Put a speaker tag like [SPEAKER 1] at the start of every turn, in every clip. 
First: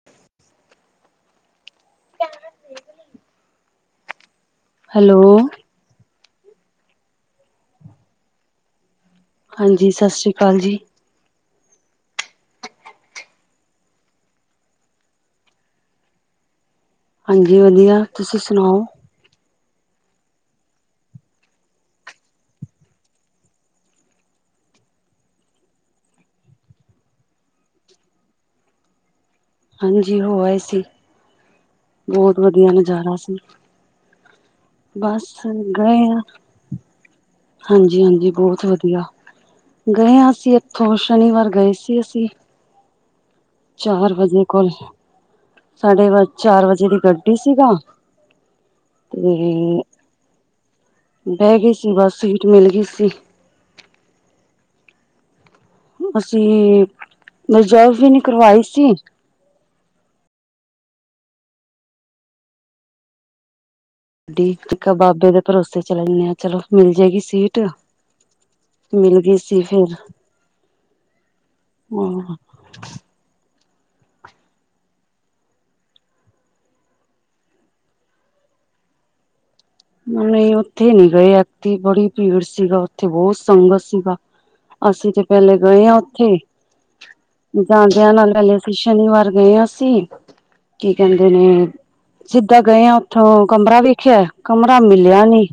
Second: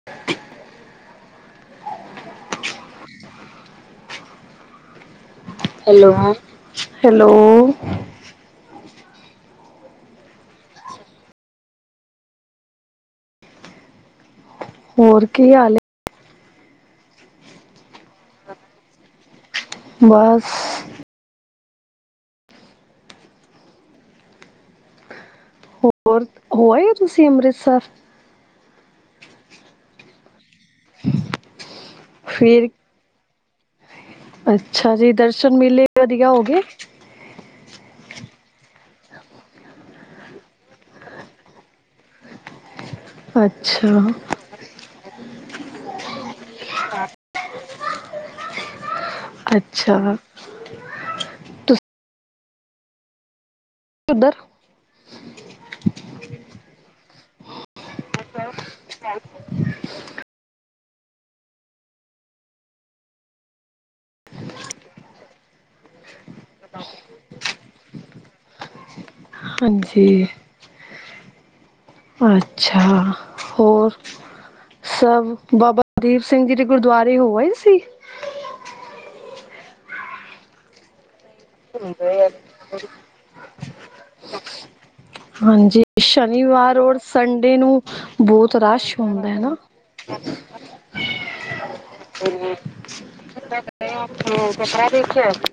[SPEAKER 1] [inaudible]
[SPEAKER 2] Hello.
[SPEAKER 1] Hello, hello.
[SPEAKER 2] ਹਾਂਜੀ, ਸਤਿ ਸ੍ਰੀ ਅਕਾਲ ਜੀ।
[SPEAKER 1] ਹੋਰ, ਕੀ ਹਾਲਏ?
[SPEAKER 2] ਹਾਂਜੀ ਵਧੀਆ, ਤੁਸੀਂ ਸੁਣਾਓ।
[SPEAKER 1] ਬਸ ਹੋਰ, ਹੋ ਆਏ ਓ ਤੁਸੀਂ ਅੰਮ੍ਰਿਤਸਰ?
[SPEAKER 2] ਹਾਂਜੀ ਹੋ ਆਏ ਸੀ, ਬਹੁਤ
[SPEAKER 1] ਫਿਰ
[SPEAKER 2] ਵਧੀਆ ਨਜ਼ਾਰਾ ਸੀ।
[SPEAKER 1] ਅੱਛਾ ਜੀ
[SPEAKER 2] ਬਸ,
[SPEAKER 1] ਦਰਸ਼ਨ ਮੇਲੇ
[SPEAKER 2] ਗਏਆ -
[SPEAKER 1] ਵਧੀਆ ਹੋ ਗਏ
[SPEAKER 2] ਹਾਂਜੀ-ਹਾਂਜੀ, ਬਹੁਤ ਵਧੀਆ। ਗ‌ਏ ਆਂ ਅਸੀਂ ਇੱਥੋਂ, ਸ਼ਨੀਵਾਰ ਗਏ ਸੀ। ਅਸੀਂ
[SPEAKER 1] ਅੱਛਾ
[SPEAKER 2] ਚਾਰ ਵਜੇ ਕੋਲ, ਸਾਡੇ ਵ ਚਾਰ ਵਜੇ ਦੀ ਗੱਡੀ ਸੀਗਾ।
[SPEAKER 1] ਅੱਛਾ--ਵਾ
[SPEAKER 2] ਬੈ ਗਈ ਸੀ ਬਸ ਸੀਟ ਮਿਲ ਗੀ ਸੀ।
[SPEAKER 1] ਕਿਧਰ?
[SPEAKER 2] ਅਸੀਂ ਰਿਜ਼ਵ ਵੀ ਨੀ ਕਰਵਾਈ ਸੀ। ਗੱਡੀ ਇਕ ਬਾਬੇ ਦੇ ਭਰੋਸੇ ਚਲਨੀ ਆ। ਚਲੋ, ਮਿਲ ਜੇਗੀ ਸੀਟ। ਮਿਲ ਗੀ ਸੀ। ਫਿਰ
[SPEAKER 1] ਹਾਂਜੀ ਅੱਛਾ--ਹੋਰ। ਸਭ ਬਾਬਾ ਦੀਪ ਸਿੰਘ ਜੀ ਦੇ ਗੁਰਦੁਆਰੇ ਹੋ ਆਏ ਸੀ।
[SPEAKER 2] ਨ‌ਈ, ਉੱਥੇ ਨ‌ਈ ਗਏ। ਐਥੇ ਬੜੀ ਭੀੜ ਸੀਗਾ, ਉੱਥੇ ਬਹੁਤ ਸੰਗਤ ਸੀਗਾ। ਅਸੀ ਤੇ ਪਹਿਲੇ
[SPEAKER 1] ਹਾਂਜੀ
[SPEAKER 2] ਗਏ ਆ। ਉਥੇ
[SPEAKER 1] ਸ਼ਨੀਵਾਰ ਔਰ ਸੰਡੇ ਨੂੰ
[SPEAKER 2] ਜਾਂਦਿਆਂ ਨਾਲ
[SPEAKER 1] ਬਹੁਤ
[SPEAKER 2] ਪਹਿਲੇ ਅਸੀ
[SPEAKER 1] ਰਸ਼ ਹੁੰਦਾ
[SPEAKER 2] ਸ਼ਨੀਵਾਰ
[SPEAKER 1] ਹੈ ਨਾ
[SPEAKER 2] ਗਏ ਆ ਸੀ ਕੀ ਕਹਿੰਦੇ ਨੇ ਸੀਦਾ ਗਏ ਆ, ਉਥੋਂ ਕਮਰਾ ਵੇਖਿਆ।
[SPEAKER 1] ਏਸ
[SPEAKER 2] ਕਮਰਾ
[SPEAKER 1] ਤਰਾ
[SPEAKER 2] ਮਿਲਿਆ
[SPEAKER 1] ਦੇਖਿਆ
[SPEAKER 2] ਨੀ।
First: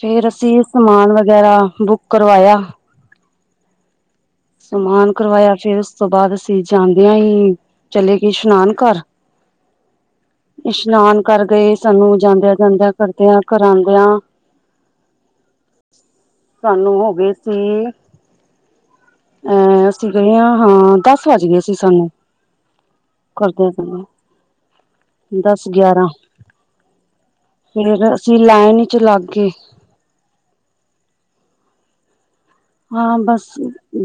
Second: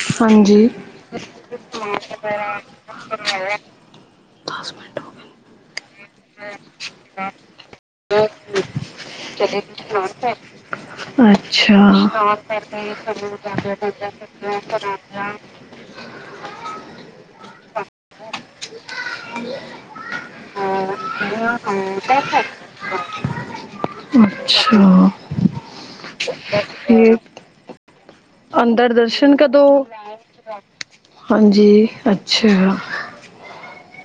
[SPEAKER 2] ਫੇਰ ਅਸੀਂ
[SPEAKER 1] ਹਾਂਜੀ।
[SPEAKER 2] ਸਮਾਨ ਵਗੈਰਾ ਬੁੱਕ ਕਰਵਾਇਆ।
[SPEAKER 1] [unintelligible] ਮਿੰਟ ਹੋ
[SPEAKER 2] ਸਮਾਨ ਕਰਵਾਇਆ ਫੇਰ ਉਸ ਤੋਂ ਬਾਦ ਅਸੀਂ ਜਾਂਦੇਆਂ ਈ ਚਲੇ ਗਏ ਇਸ਼ਨਾਨ ਘਰ। ਇਸ਼ਨਾਨ ਕਰ ਗਏ
[SPEAKER 1] ਅੱਛਾ
[SPEAKER 2] ਸਾਨੂੰ ਜਾਂਦਿਆਂ ਜਾਂਦਿਆਂ ਕਰਦਿਆਂ ਕਰਾਉਂਦਿਆਂ
[SPEAKER 1] [unintelligible]
[SPEAKER 2] ਸਾਨੂੰ ਹੋ ਗੇ ਸੀ
[SPEAKER 1] [inaudible]
[SPEAKER 2] ਅ ਅਸੀ ਗਏ ਆ। ਹਾਂ, ਦਸ ਵੱਜ ਗੇ ਸੀ ਸਾਨੂੰ। ਕਰਦੇ [unintelligible]
[SPEAKER 1] ਅੱਛਾ
[SPEAKER 2] ਦਸ-ਗਯਾਰਾਂ,
[SPEAKER 1] ਫਿਰ
[SPEAKER 2] ਫੇਰ ਅਸੀ ਲਾਈਨ
[SPEAKER 1] ਅੰਦਰ
[SPEAKER 2] ਵਿਚ ਲੱਗ
[SPEAKER 1] ਦਰਸ਼ਨ
[SPEAKER 2] ਗੇ।
[SPEAKER 1] [unintelligible] ਹਾਂਜੀ, ਅੱਛਾ।
[SPEAKER 2] ਹਾਂ ਬਸ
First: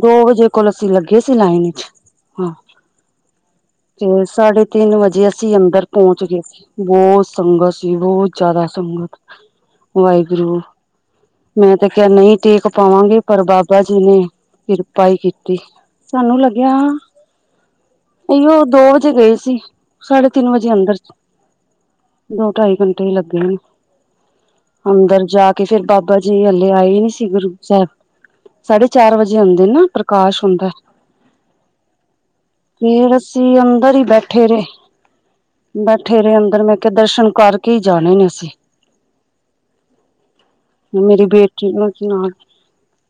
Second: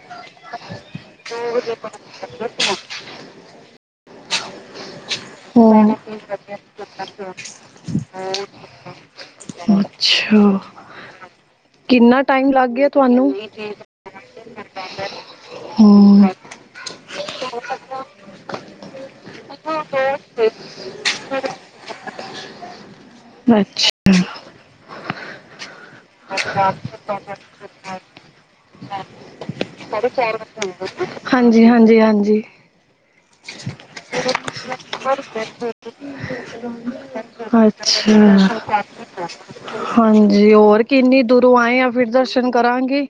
[SPEAKER 2] ਦੋ ਵਜੇ ਕੋਲ ਅਸੀ ਲੱਗੇ ਸੀ ਲਾਈਨ ਇਚ।
[SPEAKER 1] [unintelligible]
[SPEAKER 2] ਤੇ ਸਾਢੇ ਤਿੰਨ ਵਜੇ ਅਸੀ ਅੰਦਰ
[SPEAKER 1] ਹਮ
[SPEAKER 2] ਪੋਚ ਗਏ, ਬੋਤ ਸੰਗਤ ਸੀ ਬੋਤ ਜਾਦਾ। ਸੰਗਤ,
[SPEAKER 1] ਅੱਛਾ
[SPEAKER 2] ਵਾਹਿਗੁਰੂ। ਮੈਂ ਤੇ ਕੈਆ
[SPEAKER 1] ਕਿੰਨਾ
[SPEAKER 2] ਨਈ
[SPEAKER 1] ਟਾਈਮ
[SPEAKER 2] ਟੇਕ
[SPEAKER 1] ਲੱਗ ਗਿਆ
[SPEAKER 2] ਪਾਵਾਂਗੇ
[SPEAKER 1] ਤੁਹਾਨੂੰ
[SPEAKER 2] ਪਰ ਬਾਬਾ ਜੀ ਨੇ ਕਿਰਪਾ ਈ ਕੀਤੀ
[SPEAKER 1] ਹਮ
[SPEAKER 2] ਸਾਨੂੰ ਲੱਗਿਆ
[SPEAKER 1] [inaudible]
[SPEAKER 2] ਏਯੋ ਦੋ ਵਜੇ ਗਏ ਸੀ, ਸਾਢੇ ਤਿੰਨ ਵਜੇ ਅੰਦਰ। ਦੋ ਟਾਈ ਕੰਟੇ ਈ ਲੱਗੇ ਨੇ।
[SPEAKER 1] ਅੱਛਾ
[SPEAKER 2] ਅੰਦਰ ਜਾ ਕੇ ਫੇਰ ਬਾਬਾ ਜੀ ਹਲੇ ਆਏ ਈ ਨੀ ਸੀ ਗੁਰੂ ਸੈਬ। ਸਾਢੇ ਚਾਰ ਵਜੇ ਹੁੰਦੀ ਨਾ ਪ੍ਰਕਾਸ਼ ਹੁੰਦੈ।
[SPEAKER 1] ਹਾਂਜੀ-ਹਾਂਜੀ-ਹਾਂਜੀ।
[SPEAKER 2] ਫੇਰ ਅਸੀ ਅੰਦਰ ਈ ਬੈਠੇ ਰਹੇ, ਬੈਠੇ ਰਹੇ ਅੰਦਰ ਮੈਂ ਕੈਆ ਦਰਸ਼ਨ ਕਰਕੇ ਹੀ ਜਾਣੇ ਨੇ
[SPEAKER 1] ਅੱਛਾ,
[SPEAKER 2] ਅਸੀਂ
[SPEAKER 1] ਹਾਂਜੀ ਹੋਰ ਕਿੰਨੀ
[SPEAKER 2] ਮੇਰੀ
[SPEAKER 1] ਦੂਰੋਂ ਆਏ ਆ ਫਿਰ ਦਰਸ਼ਨ ਕਰਾਂਗੀ।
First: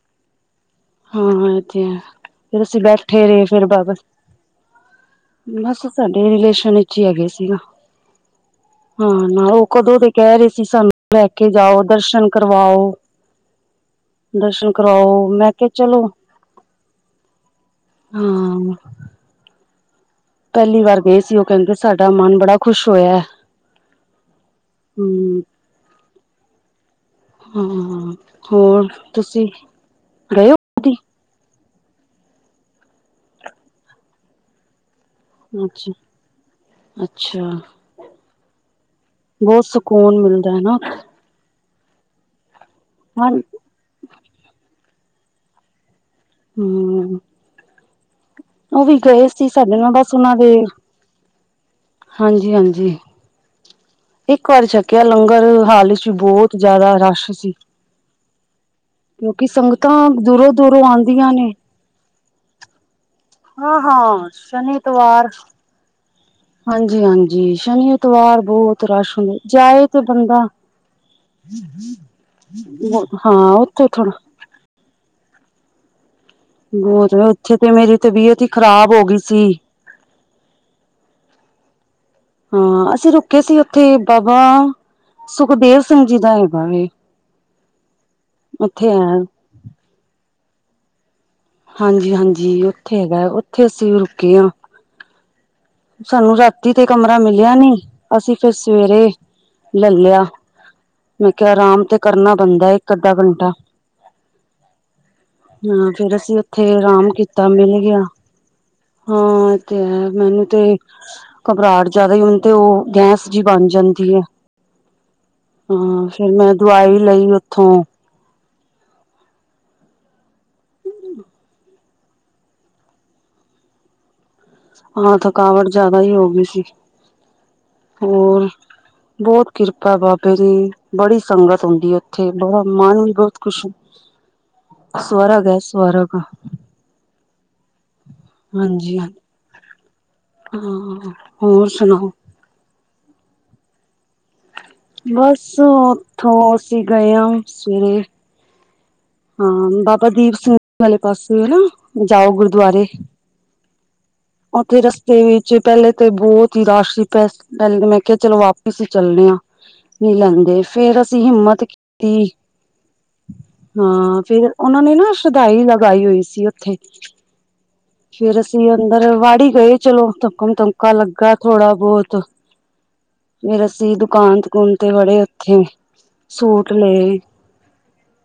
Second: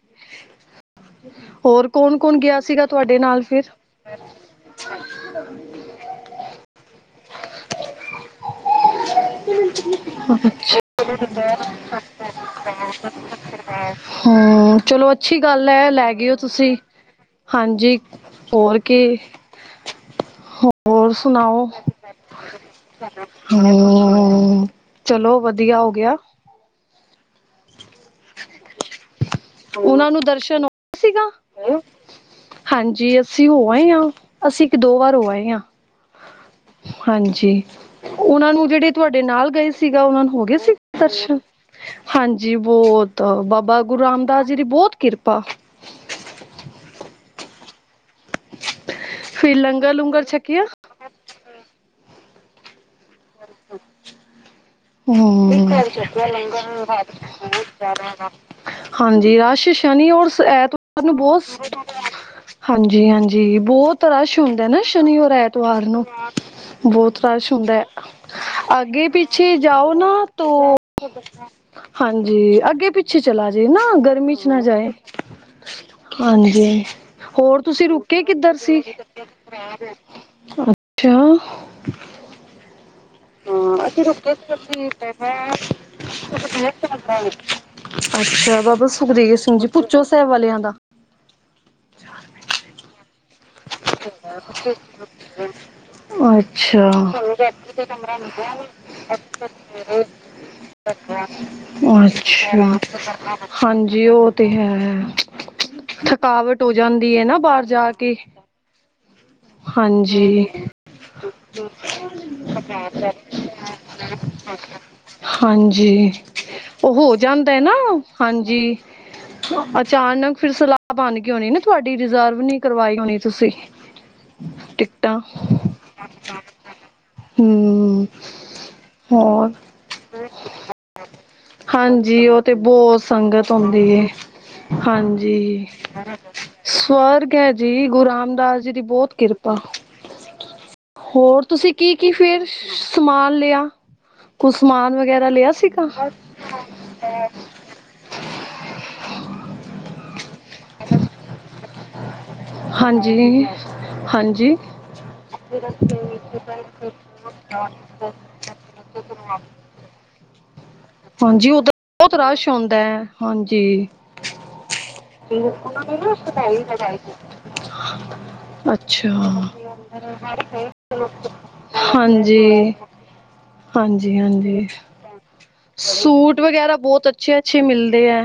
[SPEAKER 2] ਹਾਂ-ਹਾਂ।
[SPEAKER 1] ਹੋਰ ਕੌਣ-ਕੌਣ ਗਯਾ ਸੀਗਾ ਤੁਆਡੇ ਨਾਲ ਫਿਰ?
[SPEAKER 2] ਬਾਬਾ ਬਸ ਸਾਡੇ ਰਿਲੇਸ਼ਨ ਏਚ ਈ ਹੈਗੇ ਸੀ ਨਾ। ਹਾਂ ਨਾ ਓ ਕਦੋਂ ਤੇ ਕੈ ਰੇ ਸੀ
[SPEAKER 1] ਅੱਛਾ
[SPEAKER 2] ਸਾਨੂੰ ਲੈ ਕੇ ਜਾਓ ਦਰਸ਼ਨ ਕਰਵਾਓ। ਦਰਸ਼ਨ
[SPEAKER 1] ਹੂੰ ਚਲੋ
[SPEAKER 2] ਕਰਾਓ
[SPEAKER 1] ਅੱਛੀ
[SPEAKER 2] ਮੈਂ ਕਿਹਾ
[SPEAKER 1] ਗੱਲ ਐ
[SPEAKER 2] ਚਲੋ
[SPEAKER 1] ਲੈ ਗੇ ਓ ਤੁਸੀ। ਹਾਂਜੀ,
[SPEAKER 2] ਹਾਂ
[SPEAKER 1] ਹੋਰ ਕੀ,
[SPEAKER 2] ਪਹਿਲੀ ਵਾਰ
[SPEAKER 1] ਹੋਰ
[SPEAKER 2] ਗਏ ਸੀ ਉਹ
[SPEAKER 1] ਸੁਣਾਓ?
[SPEAKER 2] ਕਹਿੰਦੇ ਸਾਡਾ ਮਨ ਬੜਾ ਖੁਸ਼ ਹੋਇਆ
[SPEAKER 1] ਹੂੰ
[SPEAKER 2] ਹਮ
[SPEAKER 1] ਚਲੋ ਵਧੀਆ ਹੋ ਗਯਾ।
[SPEAKER 2] ਹਾਂ ਆਂ, ਹੋਰ ਤੁਸੀ
[SPEAKER 1] ਉਹਨਾਂ ਨੂੰ
[SPEAKER 2] ਗਏ ਓ।
[SPEAKER 1] ਦਰਸ਼ਨ ਸੀਗਾ, ਹਾਂਜੀ ਅਸੀ ਹੋ ਆਏ ਆਂ। ਅਸੀ ਇੱਕ-ਦੋ ਵਾਰ ਹੋ ਆਏ ਆ,
[SPEAKER 2] ਅੱਛਾ ਅੱਛਾ
[SPEAKER 1] ਹਾਂਜੀ। ਓਨਾ ਨੂੰ ਜੇੜੇ ਤੁਆਡੇ ਨਾਲ
[SPEAKER 2] ਬਹੁਤ
[SPEAKER 1] ਗਏ ਸੀਗਾ
[SPEAKER 2] ਸਕੂਨ
[SPEAKER 1] ਉਨਾਂ ਨੂੰ ਹੋ
[SPEAKER 2] ਮਿਲਦਾ
[SPEAKER 1] ਗਏ
[SPEAKER 2] ਹੈ
[SPEAKER 1] ਸੀ
[SPEAKER 2] ਨਾ
[SPEAKER 1] ਦਰਸ਼ਨ? ਹਾਂਜੀ ਬੋਤ
[SPEAKER 2] ਹਾਂ
[SPEAKER 1] ਬਾਬਾ ਗੁਰੂ ਰਾਮਦਾਸ ਜੀ ਦੀ ਬੋਤ ਕਿਰਪਾ।
[SPEAKER 2] ਹੂੰ। ਹੂੰ। ਓਵੀ ਗਏ ਸੀ
[SPEAKER 1] ਫਿਰ
[SPEAKER 2] ਸਾਡੇ ਨਾਲ
[SPEAKER 1] ਲੰਗਰ
[SPEAKER 2] ਬਸ
[SPEAKER 1] ਲੂੰਗਰ
[SPEAKER 2] ਉਹਨਾਂ ਦੇ
[SPEAKER 1] ਛਕਿਆ
[SPEAKER 2] ਹਾਂਜੀ-ਹਾਂਜੀ। [inaudible]
[SPEAKER 1] ਹੂੰ ਇੱਕ ਵਾਰੀ
[SPEAKER 2] ਵੀ
[SPEAKER 1] ਛਕਿਆ
[SPEAKER 2] ਬਹੁਤ
[SPEAKER 1] ਲੰਗਰ
[SPEAKER 2] ਜ਼ਿਆਦਾ
[SPEAKER 1] ਹਾਲ
[SPEAKER 2] ਰਸ਼
[SPEAKER 1] ਚ
[SPEAKER 2] ਸੀ
[SPEAKER 1] ਬੋਤ ਜਾਦਾ ਰਾਸ਼ ਹਾਂਜੀ,
[SPEAKER 2] ਕਿਉਂਕਿ
[SPEAKER 1] ਰਾਸ਼
[SPEAKER 2] ਸੰਗਤਾਂ
[SPEAKER 1] ਸ਼ਨੀ ਔਰ ਸ
[SPEAKER 2] ਦੂਰੋਂ ਦੂਰੋਂ
[SPEAKER 1] ਐਤਵਾਰ ਨੂੰ‌
[SPEAKER 2] ਆਉਂਦੀਆਂ
[SPEAKER 1] ਬੋਤ
[SPEAKER 2] ਨੇ
[SPEAKER 1] ਸ ਹਾਂਜੀ-ਹਾਂਜੀ
[SPEAKER 2] ਹਾਂ
[SPEAKER 1] ਬੋਤ
[SPEAKER 2] ਹਾਂ
[SPEAKER 1] ਰਾਸ਼ ਹੁੰਦਾ ਨਾ ਸ਼ਨੀ
[SPEAKER 2] ਐਤਵਾਰ
[SPEAKER 1] ਔਰ ਐਤਵਾਰ ਨੂੰ
[SPEAKER 2] ਹਾਂਜੀ
[SPEAKER 1] ਬੋਤ ਰਾਸ਼
[SPEAKER 2] ਹਾਂਜੀ
[SPEAKER 1] ਹੁੰਦੈ।
[SPEAKER 2] ਸ਼ਨੀ ਐਤਵਾਰ ਬਹੁਤ ਰਸ਼ ਹੁੰਦਾ
[SPEAKER 1] ਅੱਗੇ-ਪਿੱਛੇ
[SPEAKER 2] ਜਾਏ
[SPEAKER 1] ਜਾਓ
[SPEAKER 2] ਤੇ
[SPEAKER 1] ਨਾ
[SPEAKER 2] ਬੰਦਾ
[SPEAKER 1] ਤੋ, ਹਾਂਜੀ ਅੱਗੇ-ਪਿ ਛੇ
[SPEAKER 2] ਹਾਂ
[SPEAKER 1] ਚਲਾ ਜਾਏ ਨਾ
[SPEAKER 2] ਉੱਥੇ ਥੋੜਾ
[SPEAKER 1] ਗਰਮੀ ਚ ਨਾ ਜਾਏ। ਹਾਂਜੀ,
[SPEAKER 2] ਬਹੁਤ ਉੱਥੇ
[SPEAKER 1] ਹੋਰ
[SPEAKER 2] ਤੇ
[SPEAKER 1] ਤੁਸੀਂ
[SPEAKER 2] ਮੇਰੀ
[SPEAKER 1] ਰੁਕੇ
[SPEAKER 2] ਤਬੀਅਤ ਹੀ
[SPEAKER 1] ਕਿੱਧਰ ਸੀ।
[SPEAKER 2] ਖ਼ਰਾਬ ਹੋ ਗਈ ਸੀ
[SPEAKER 1] ਅੱਛਾ।
[SPEAKER 2] ਹਾਂ ਅਸੀਂ ਰੁਕ ਕਿਸੀ ਓਥੇ ਬਾਬਾ ਸੁਖਦੇਵ ਸਿੰਘ ਜੀ ਦਾ ਹੈਗਾ ਦੇ।
[SPEAKER 1] ਹਾਂ। ਅੱਛਾ ਬਾਬਾ
[SPEAKER 2] ਹੈ
[SPEAKER 1] ਸੁਖਦੇਵ ਸਿੰਘ ਜੀ ਪੁੱਚੌ ਸੈਬ ਵਾਲਿਆਂ ਦਾ
[SPEAKER 2] ਹਾਂਜੀ-ਹਾਂਜੀ ਓਥੇ ਹੈਗਾ ਓਥੇ ਅਸੀਂ ਰੁਕੇ ਆ
[SPEAKER 1] ਅੱਛਾ।
[SPEAKER 2] ਅਸੀਂ ਫਿਰ ਸਵੇਰੇ ਲੈ ਲਿਆ ਮੈਂ ਕਿਹਾ ਆਰਾਮ ਤੇ ਕਰਨਾ ਬੰਦਾ
[SPEAKER 1] ਅੱਛਾ,
[SPEAKER 2] ਇੱਕ ਅੱਧਾ ਘੰਟਾ
[SPEAKER 1] ਹਂਜੀ ਔ ਤੇ ਹੈ ਹੈ।
[SPEAKER 2] ਹਾਂ ਫੇਰ ਅਸੀਂ
[SPEAKER 1] ਥਕਾਵਟ
[SPEAKER 2] ਉੱਥੇ
[SPEAKER 1] ਹੋ
[SPEAKER 2] ਆਰਾਮ
[SPEAKER 1] ਜਾਂਦੀ ਨਾ
[SPEAKER 2] ਕੀਤਾ
[SPEAKER 1] ਬਾਹਰ
[SPEAKER 2] ਮਿਲ
[SPEAKER 1] ਜਾ
[SPEAKER 2] ਗਿਆ।
[SPEAKER 1] ਕੇ
[SPEAKER 2] ਹਾਂ ਤੇ ਹੈ ਮੈਨੂੰ
[SPEAKER 1] ਹਾਂਜੀ
[SPEAKER 2] ਤੇ ਘਬਰਾਹਟ ਜੈ਼ਦਾ ਹੀ ਹੁਨ ਤੇ ਉਹ ਗੈਸ ਜੀ ਬਨ ਜੈਂਦੀ ਏ।
[SPEAKER 1] ਹਂਜੀ,
[SPEAKER 2] ਮੈਂ
[SPEAKER 1] ਔਹ
[SPEAKER 2] ਦਵਾਈ
[SPEAKER 1] ਹੋ
[SPEAKER 2] ਲਈ
[SPEAKER 1] ਜੈਂਦਾ
[SPEAKER 2] ਉੱਥੋਂ
[SPEAKER 1] ਨਾ। ਹਂਜੀ, ਅਚਾਨਕ ਫਿਰ ਸਲਾਹ ਬਨ ਗੀ ਹੋਨੀ ਨਾ ਤੁੱਡੀੇ। ਰਿਜ਼ਰਵ ਨੀ ਕਰਵਾਈ ਹੋਨੀ ਤੁਸੀ।
[SPEAKER 2] ਹਾਂ ਥਕਾਵਟ ਜੈ਼ਦਾ ਹੀ ਹੋ ਗਈ ਸੀ
[SPEAKER 1] ਹਮ
[SPEAKER 2] ਹੋਰ ਬੋੱਤ
[SPEAKER 1] ਹੋਰ
[SPEAKER 2] ਕਿਰਪਾ ਬਾਬੇ ਦੀ ਬੜੀ ਸੰਗਤ ਹੁੰਂਦੀ ਏ।
[SPEAKER 1] ਹਾਂਜੀ
[SPEAKER 2] ਉੱਥੇ
[SPEAKER 1] ਉਹ ਤੇ
[SPEAKER 2] ਬੜਾ ਮਨ ਵੀ ਬਹੁਤ
[SPEAKER 1] ਸੰਗਤ
[SPEAKER 2] ਖੁਸ਼
[SPEAKER 1] ਹੁੰਦੀ ਏ
[SPEAKER 2] ਸਵਰਗ ਹੈ
[SPEAKER 1] ਹਂਜੀ
[SPEAKER 2] ਸਵਰਗ
[SPEAKER 1] ਸਵਰਗ ਐ ਜੀ ਗੁਰੂ ਰਾਮ ਦਾਸ ਜੀ ਦੀ
[SPEAKER 2] ਹਾਂਜੀ ਹਾਂ
[SPEAKER 1] ਬੋੱਤ ਕਿਰਪਾ
[SPEAKER 2] ਹਾਂ
[SPEAKER 1] ਹੋਰ ਤੁਸੀਂ ਕੀ
[SPEAKER 2] ਸੁਣਾਓ
[SPEAKER 1] ਕੀ ਫੇਰ ਸਮਾਨ ਲਿਆ। ਕੁਸਮਾਨ।
[SPEAKER 2] ਬਸ ਓਥੋਂ ਦੀ ਗਏ ਅਮ ਸਵੇਰੇ। ਹਾਂ ਬਾਬਾ ਦੀਪ ਸਿੰਘ ਵਾਲੇ ਪਾਸੇ ਜਾਔ ਗੁਰਦੁਆਰੇ।
[SPEAKER 1] ਹਾਂਜੀ ਹਾਂਜੀ
[SPEAKER 2] ਉੱਥੇ ਰਸਤੇ ਵਿੱਚ ਪੈਲੇ ਤੇ ਬੋੱਤ ਹੀ ਰਸ਼ ਸੀ। ਪੈਲੇ ਮੈਂ ਕਿ ਚਲੋ ਵਾਪਿਸ ਈ ਚੱਲਨੇ ਆ ਨਹੀਂ ਲੈਂਦੇ। ਫੇਰ ਅਸੀਂ
[SPEAKER 1] ਹਂਜੀ, ਔ
[SPEAKER 2] ਹਿੰਮਤ
[SPEAKER 1] ਤਾਂ ਬੋੱਤ
[SPEAKER 2] ਕੀਤੀ
[SPEAKER 1] ਰਸ਼ ਹੁੰਦੈ।
[SPEAKER 2] ਹਾਂ ਫਿਰ ਉਨਾਂ ਨੇ ਨਾ ਸ਼ਦਾਈ ਲਗਾਈ ਹੋਈ ਸੀ ਉੱਥੇ। ਫੇਰ ਅਸੀਂ ਅੰਦਰ
[SPEAKER 1] ਅੱਛਾ
[SPEAKER 2] ਵੜ ਈ ਗਏ ਚਲੋ ਧੱਕਮ ਧਮਕਾ ਲੱਗਾ ਥੋੜਾ ਬੋੱਤ।
[SPEAKER 1] ਹਾਂਜੀ
[SPEAKER 2] ਫੇਰ ਅਸੀਂ
[SPEAKER 1] ਹਾਂਜੀ
[SPEAKER 2] ਦੁਕਾਨ
[SPEAKER 1] ਹਾਂਜੀ
[SPEAKER 2] ਦੁਕੂਨ ਤੇ ਵੜੇ। ਉੱਥੇ
[SPEAKER 1] ਸੂਟ ਵਗੈਰਾ ਬੋੱਤ ਅੱਛੇ, ਅੱਛੇ ਮਿਲਦੇ ਐ।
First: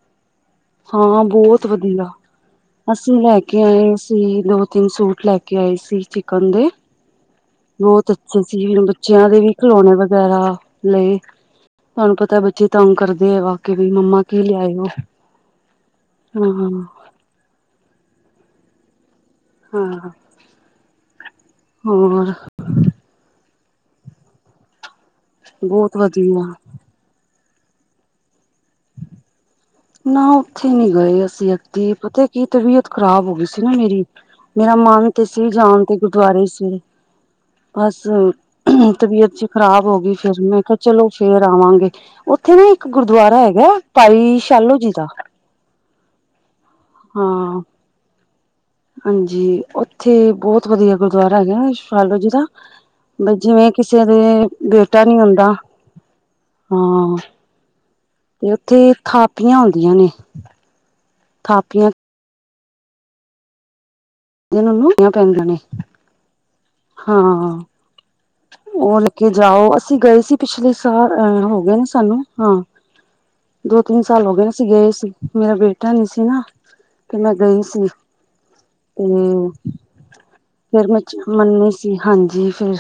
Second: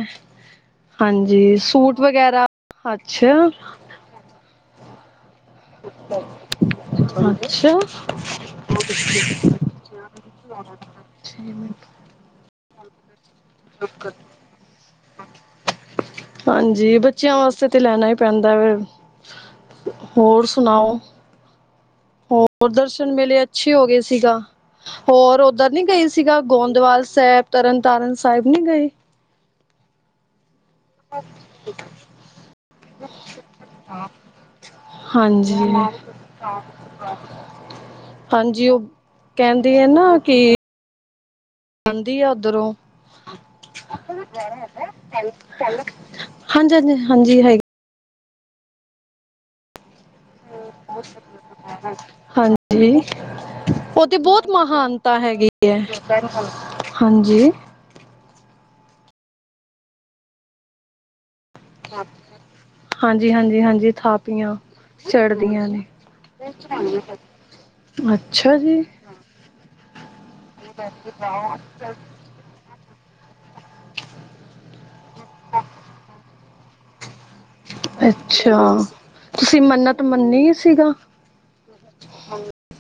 [SPEAKER 2] ਹਾਂ ਬੋੱਤ ਵਧੀਆ ਅਸੀਂ ਲੈ
[SPEAKER 1] ਅੱਛਾ
[SPEAKER 2] ਕੇ ਆਏ ਸੀ ਦੋ ਤਿੰਨ ਸੂਟ ਲੈ ਕੇ ਕੇ ਆਏ ਸੀ ਚਿਕਨ ਦੇ
[SPEAKER 1] ਅੱਛਾ
[SPEAKER 2] ਬੋੱਤ ਅੱਛੇ ਸੀ ਬੱਚਿਆਂ ਦੇ ਵੀ ਖਿਲੋਨੇ ਵਗੈਰਾ। ਲਏ ਤੁਨੂੰ ਪਤਾ ਬੱਚੇ ਤੰਗ ਕਰਦੇ ਆ ਵਾਕੇ ਮੰਮਾ ਕੀ ਲਿਆਏ ਔ।
[SPEAKER 1] ਹਂਜੀ, ਬੱਚਿਆਂ ਵਾਸਤੇ ਤੇ ਲੈਨਾ ਈ ਪੈਂਦਾ ਵੇ।
[SPEAKER 2] ਹਾਂ
[SPEAKER 1] ਹੋਰ ਸੁਨਾਔ ਹੋਰ। ਹੋਰ ਦਰਸ਼ਨ ਮੇਲੇ ਅੱਛੇ ਹੋ ਗਏ ਸੀਗਾ ਹੋਰ ਔਧਰ ਨੀ
[SPEAKER 2] ਬਹੁਤ
[SPEAKER 1] ਗਏ ਸੀਗਾ
[SPEAKER 2] ਵਧੀਆ
[SPEAKER 1] ਗੋਂਦਵਾਲ ਸਾਹਿਬ। ਤਰਨਤਾਰਨ ਸਾਹਿਬ ਨੀ ਗਏ।
[SPEAKER 2] ਨਾ। ਉੱਥੇ ਨੀ ਗਏ ਅਸੀਂ ਅਗੇ ਪਤਾ ਕੀ ਤਬੀਅਤ ਖ਼ਰਾਬ ਹੋ ਗਈ ਸੀ ਨਾ ਮੇਰੀ ਮੇਰਾ ਮਨ ਤੇ ਸੀ ਜਾਨਤੇ।
[SPEAKER 1] ਸਾਫ ਦੁਵਾਰੇ।
[SPEAKER 2] ਬਸ ਤਬੀਅਤ ਜੀ
[SPEAKER 1] ਕਹਿੰਦੀ
[SPEAKER 2] ਖ਼ਰਾਬ
[SPEAKER 1] ਹੈ
[SPEAKER 2] ਹੋ ਗਈ।
[SPEAKER 1] ਨਾ
[SPEAKER 2] ਫਿਰ
[SPEAKER 1] ਕਿ
[SPEAKER 2] ਮੈਂ ਕਿਹਾ ਚਲੋ ਫੇਰ ਆਵਾਂਗੇ।
[SPEAKER 1] ਆਂਦੀ ਆ
[SPEAKER 2] ਉੱਥੇ ਨਾ
[SPEAKER 1] ਉੱਧਰੋਂ
[SPEAKER 2] ਇੱਕ ਗੁਰਦੁਆਰਾ ਹੈਗਾ ਭਾਈ ਸ਼ਾਲੋ ਜੀ ਦਾ।
[SPEAKER 1] ਸਾਲੋ ਹਂਜੀ, ਹਂਜੀ।
[SPEAKER 2] ਹਾਂ। ਹਂਜੀ, ਔਥੇ ਬੋੱਤ ਵਧੀਆ ਗੁਰਦੁਆਰਾ ਹੈਗਾ ਸਾ਼ਲੋ ਜੀ ਦਾ।
[SPEAKER 1] ਹਾਂਜੀ
[SPEAKER 2] ਬਸ ਜਿਵੇਂ ਕਿਸੇ ਦੇ ਬੇਟਾ ਨੀ ਹੁੰਦਾ ਹਾਂ
[SPEAKER 1] ਹਂਜੀ।
[SPEAKER 2] ਤੇ ਉੱਥੇ ਥਾਪੀਆਂ ਆਉਂਦੀਆਂ ਨੇ। ਥਾਪੀਆਂ।
[SPEAKER 1] ਹਂਜੀ, ਹਂਜੀ, ਹਂਜੀ ਥਾਪ ਇਆਂ
[SPEAKER 2] ਕਹਿੰਦੇ ਨੇ ਉਹਨੂੰ ਪੈਂਦੀਆਂ
[SPEAKER 1] ਚੜਦੀਆਂ ਨੇ। ਅੱਛਾ ਜੀ
[SPEAKER 2] ਔ ਹ ਲੈ ਕੇ ਜਾਔ ਅਸੀਂ ਗਏ ਸੀ। ਪਿਛਲੇ ਸਾਲ ਅ ਹੋ ਗਏ ਨੇ ਸਾਨੂੰ ਹਾਂ। ਦੋਤਿੰਨ ਸਾਲ ਹੋ ਗਏ ਅਸੀ ਗਏ ਸੀ ਮੇਰਾ ਬੇਟਾ ਨਹੀਂ ਸੀ ਨਾ। ਤੇ ਮੈਂ ਗਈ ਸੀ,
[SPEAKER 1] ਅੱਛਾ ਤੁਸੀਂ
[SPEAKER 2] ਤੇ
[SPEAKER 1] ਮੰਨਤ ਮੰਨੀ
[SPEAKER 2] ਫੇਰ
[SPEAKER 1] ਸੀਗਾ
[SPEAKER 2] ਮੈਂ ਮੰਨੀ ਸੀ, ਹਾਂਜੀ ਫੇਰ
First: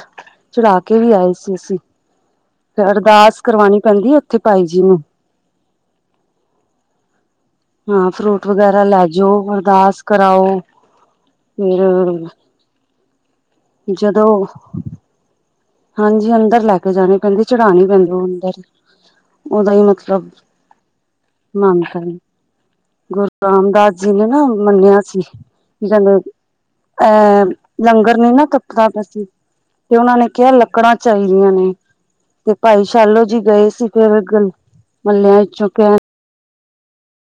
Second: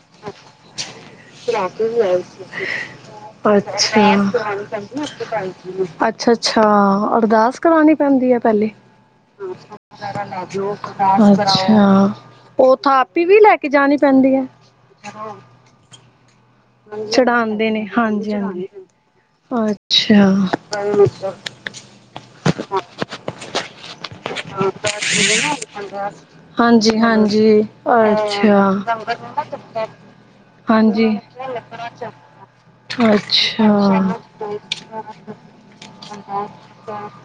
[SPEAKER 2] ਚੜਾ ਕੇ ਵੀ ਆਏ ਸੀ।
[SPEAKER 1] ਚੜਾ
[SPEAKER 2] ਅਸੀਂ
[SPEAKER 1] ਕੇ ਵੀ ਆਏ ਸੀ,
[SPEAKER 2] ਤੇ ਅਰਦਾਸ ਕਰਵਾਉਣੀ
[SPEAKER 1] ਅੱਛਾ।
[SPEAKER 2] ਪੈਂਦੀ ਹੈ ਉੱਥੇ
[SPEAKER 1] ਅਰਦਾਸ
[SPEAKER 2] ਭਾਈ
[SPEAKER 1] ਕਰਾਨੀ
[SPEAKER 2] ਜੀ ਨੂੰ
[SPEAKER 1] ਪੈਂਦੀ ਏ। ਅੱਛਾ, ਅੱਛਾ ਅਰਦਾਸ ਕਰਾਨੀ
[SPEAKER 2] ਹਾਂ
[SPEAKER 1] ਪੈਂਦੀ ਆ,
[SPEAKER 2] ਫਰੂਟ
[SPEAKER 1] ਪਹਿਲੇ
[SPEAKER 2] ਵਗੈਰਾ ਲੈ ਜਾਓ
[SPEAKER 1] ਫਰੂਟਸ
[SPEAKER 2] ਅਰਦਾਸ
[SPEAKER 1] ਵਗੈਰਾ ਲੈ
[SPEAKER 2] ਕਰਾਓ
[SPEAKER 1] ਜੋ ਅਰਦਾਸ ਕਰਾਓ,
[SPEAKER 2] ਫਿਰ
[SPEAKER 1] ਅੱਛਾ। ਔਰ ਥਾਪੀ ਵੀ ਲੈ ਕੇ ਜਾਨੀ ਪੈਂਦੀ
[SPEAKER 2] ਜਦੋਂ
[SPEAKER 1] ਏ।
[SPEAKER 2] ਹਾਂਜੀ ਅੰਦਰ ਲੈ ਕੇ ਜਾਣੀ ਪੈਂਦੀ
[SPEAKER 1] ਚੜਾਂਦੇ ਨੇ
[SPEAKER 2] ਚੜਾਉਣੀ ਪੈਂਦੀ ਉਹ ਅੰਦਰ
[SPEAKER 1] ਹਾਂਜੀ-ਹਾਂਜੀ। ਅੱਛਾ
[SPEAKER 2] ਮਾਨਤਾ ਏ ਗੁਰ ਰਾਮਦਾਸ ਜੀ ਨੇ ਨਾ ਮੰਨੇਆ ਸੀ, ਕੀ ਕਹਿੰਦੇ ਐ
[SPEAKER 1] ਹਾਂਜੀ-ਹਾਂਜੀ
[SPEAKER 2] ਲੰਗਰ ਨੀ ਨਾ
[SPEAKER 1] ਅੱਛਾ।
[SPEAKER 2] ਖਖਾਂ ਫੇਰ ਤੇ ਉਨਾਂ ਨੇ ਕੇਆ ਲੱਕੜਾਂ
[SPEAKER 1] ਹਾਂਜੀ।
[SPEAKER 2] ਚਲਨੀਆਂ ਨੇ। ਤੇ ਭਾਈ
[SPEAKER 1] ਅੱਛਾ।
[SPEAKER 2] ਸ਼ਾਲੋ ਜੀ
[SPEAKER 1] ਅੱਛਾ
[SPEAKER 2] ਗਏ ਸੀ, ਫੇਰ ਮਹੱਲੇਆਂ ਚੋਂ ਕੈਹਨ
[SPEAKER 1] [unintelligible]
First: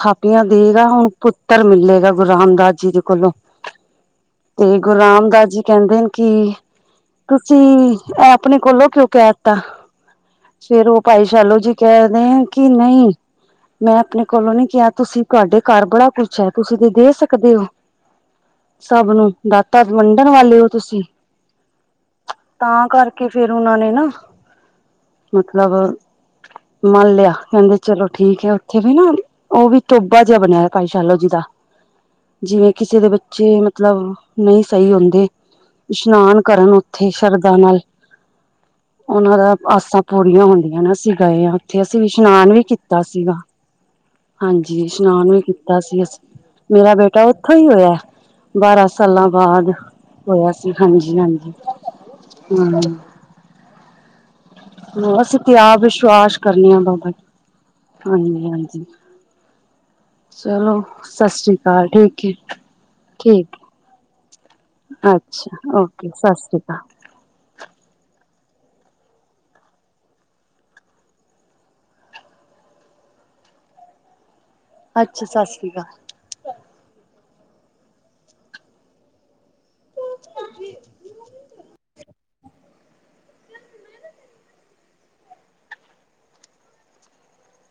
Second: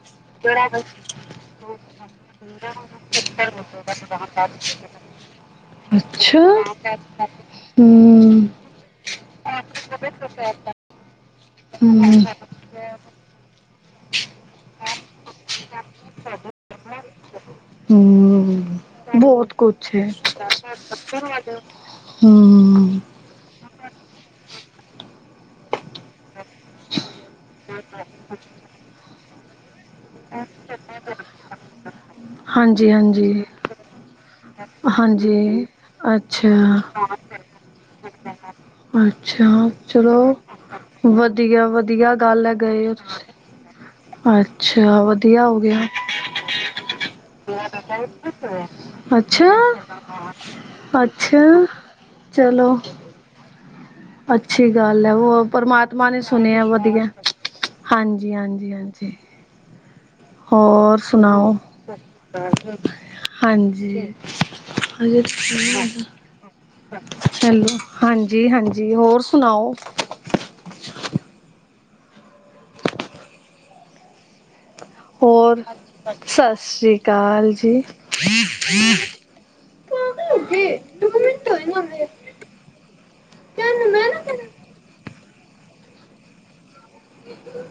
[SPEAKER 2] ਥਾਪੀਆਂ ਦੇਗਾ, ਹੁਨ ਪੁੱਤਰ ਮਿਲੇਗਾ। ਗੁਰੂ ਰਾਮਦਾਸ ਜੀ ਦੇ ਕੋਲੋਂ। ਤੇ ਗੁਰੂ ਰਾਮਦਾਸ ਜੀ ਕਹਿੰਦੇ ਨੇ, ਕਿ ਤੁਸੀਂ ਏ
[SPEAKER 1] ਹੂੰ-ਹੂੰ।
[SPEAKER 2] ਆਪਨੇ ਕੋਲੋਂ ਕਿਉਂ ਕੇਅ ਤਾਂ ਫੇਰ ਓ ਭਾਈ ਸ਼ਾਲੋ ਜੀ ਕੇਅ ਰੇਅ ਨੇ ਕਿ ਨਈ ਮੈਂ ਆਪਨੇ ਕੋਲੋਂ ਨੀ ਕੇਆ ਤੁਸੀਂ ਤੁਹਾਡੇ ਘਰ ਬੜਾ ਕੁਛ ਏ, ਤੁਸੀਂ ਤੇ ਦੇ ਸਕਦੇ ਹੋ?
[SPEAKER 1] ਹੂੰ,
[SPEAKER 2] ਸਭ ਨੂੰ
[SPEAKER 1] ਬਹੁਤ
[SPEAKER 2] ਦਾਤਾ
[SPEAKER 1] ਕੁਛ ਹੈ
[SPEAKER 2] ਵੰਡਨ ਵਾਲੇ ਹੋ? ਤੁਸੀਂ ਤਾਂ
[SPEAKER 1] ਹੂੰ।
[SPEAKER 2] ਕਰਕੇ ਕੇ ਫੇਰ ਉਨਾ ਨੇ ਨਾ ਮਤਲਬ ਮਨ ਲੇਆ ਕਹਿੰਦੇ ਚਲੋ ਠੀਕ ਏ, ਉੱਥੇ ਵੀ ਨਾ ਓ ਵੀ ਤੋਬਾ ਜੇਹਾ ਬਨੇਆ ਹੋਆ, ਭਾਈ ਸ਼ਾਲੋ ਜੀ ਦਾ। ਜਿਵੇਂ
[SPEAKER 1] ਹਾਂਜੀ,
[SPEAKER 2] ਕਿਸੇ ਦੇ
[SPEAKER 1] ਹਾਂਜੀ,
[SPEAKER 2] ਬੱਚੇ ਮਤਲਬ ਨਈ ਸਹੀ ਹੁੰਦੇ।
[SPEAKER 1] ਹਾਂਜੀ
[SPEAKER 2] ਇਸ਼ਨਾਨ
[SPEAKER 1] ਅੱਛਾ,
[SPEAKER 2] ਕਰਨ ਉੱਥੇ ਸ਼ਰਧਾ ਨਾਲ ਉਨਾਂ
[SPEAKER 1] ਅੱਛਾ
[SPEAKER 2] ਦਾ ਆਸਾਂ
[SPEAKER 1] ਚਲੋ
[SPEAKER 2] ਪੂਰੀਆਂ ਹੁੰਦੀਆਂ ਨਾ, ਅਸੀਂ ਗਏ ਆ,
[SPEAKER 1] ਵਧੀਆ,
[SPEAKER 2] ਉੱਥੇ ਅਸੀਂ
[SPEAKER 1] ਵਧੀਆ ਗੱਲ
[SPEAKER 2] ਇਸ਼ਨਾਨ
[SPEAKER 1] ਹੈ
[SPEAKER 2] ਵੀ
[SPEAKER 1] ਗਏ ਹੋ
[SPEAKER 2] ਕੀਤਾ
[SPEAKER 1] ਤੁਸੀਂ
[SPEAKER 2] ਸੀਗਾ। ਹਾਂਜੀ,
[SPEAKER 1] ਅੱਛਾ
[SPEAKER 2] ਇਸ਼ਨਾਨ ਵੀ
[SPEAKER 1] ਵਧੀਆ ਹੋ
[SPEAKER 2] ਕੀਤਾ
[SPEAKER 1] ਗਿਆ।
[SPEAKER 2] ਸੀ। ਅਸੀ ਮੇਰਾ ਬੇਟਾ ਉਥੋਂ ਹੀ ਹੋਏਆ, ਬਾਰਾਂ ਸਾਲਾਂ
[SPEAKER 1] ਅੱਛਾ,
[SPEAKER 2] ਬਾਅਦ ਹੋਏਆ ਸੀ
[SPEAKER 1] ਅੱਛਾ
[SPEAKER 2] ਹਾਂਜੀ-ਹਾਂਜੀ।
[SPEAKER 1] ਚਲੋ ਅੱਛੀ ਗੱਲ ਏ,
[SPEAKER 2] ਅਸੀਂ
[SPEAKER 1] ਓ
[SPEAKER 2] ਤੇ ਆਪ
[SPEAKER 1] ਪਰਮਾਤਮਾ ਨੇ
[SPEAKER 2] ਵਿਸ਼ਵਾਸ
[SPEAKER 1] ਸੁਨੇਆ
[SPEAKER 2] ਕਰਨੇ ਹਾਂ
[SPEAKER 1] ਵਧੀਆ
[SPEAKER 2] ਬਾਬਾ
[SPEAKER 1] ਹਾਂਜੀ-ਹਾਂਜੀ। ਜੀ ਹਾਂਜੀ
[SPEAKER 2] ਚਲੋ
[SPEAKER 1] ਹੋਰ
[SPEAKER 2] ਸਤਿ
[SPEAKER 1] ਸੁਣਾਓ?
[SPEAKER 2] ਸ੍ਰੀ ਅਕਾਲ ਠੀਕ ਹੈ ਠੀਕ
[SPEAKER 1] ਹਾਂਜੀ
[SPEAKER 2] ਅੱਛਾ, ਓਕੇ ਸਤਿ ਸ਼੍ਰੀ ਅਕਾਲ।
[SPEAKER 1] ਹੈਲੋ ਹਾਂਜੀ-ਹਾਂਜੀ ਹੋਰ ਸੁਣਾਓ?
[SPEAKER 2] ਅੱਛਾ ਸਤਿ
[SPEAKER 1] ਹੋਰ,
[SPEAKER 2] ਸ਼੍ਰੀ ਅਕਾਲ।
[SPEAKER 1] ਸਤਿ ਸ੍ਰੀ ਅਕਾਲ ਜੀ। ਪਾਗਲ ਓ ਕੇ ਦੋ ਮਿੰਟ ਹੋਏ ਨੇ ਹਲੇ ਤੈਨੂੰ ਮੈਂ ਨਾ ਫੇਰ [inaudible]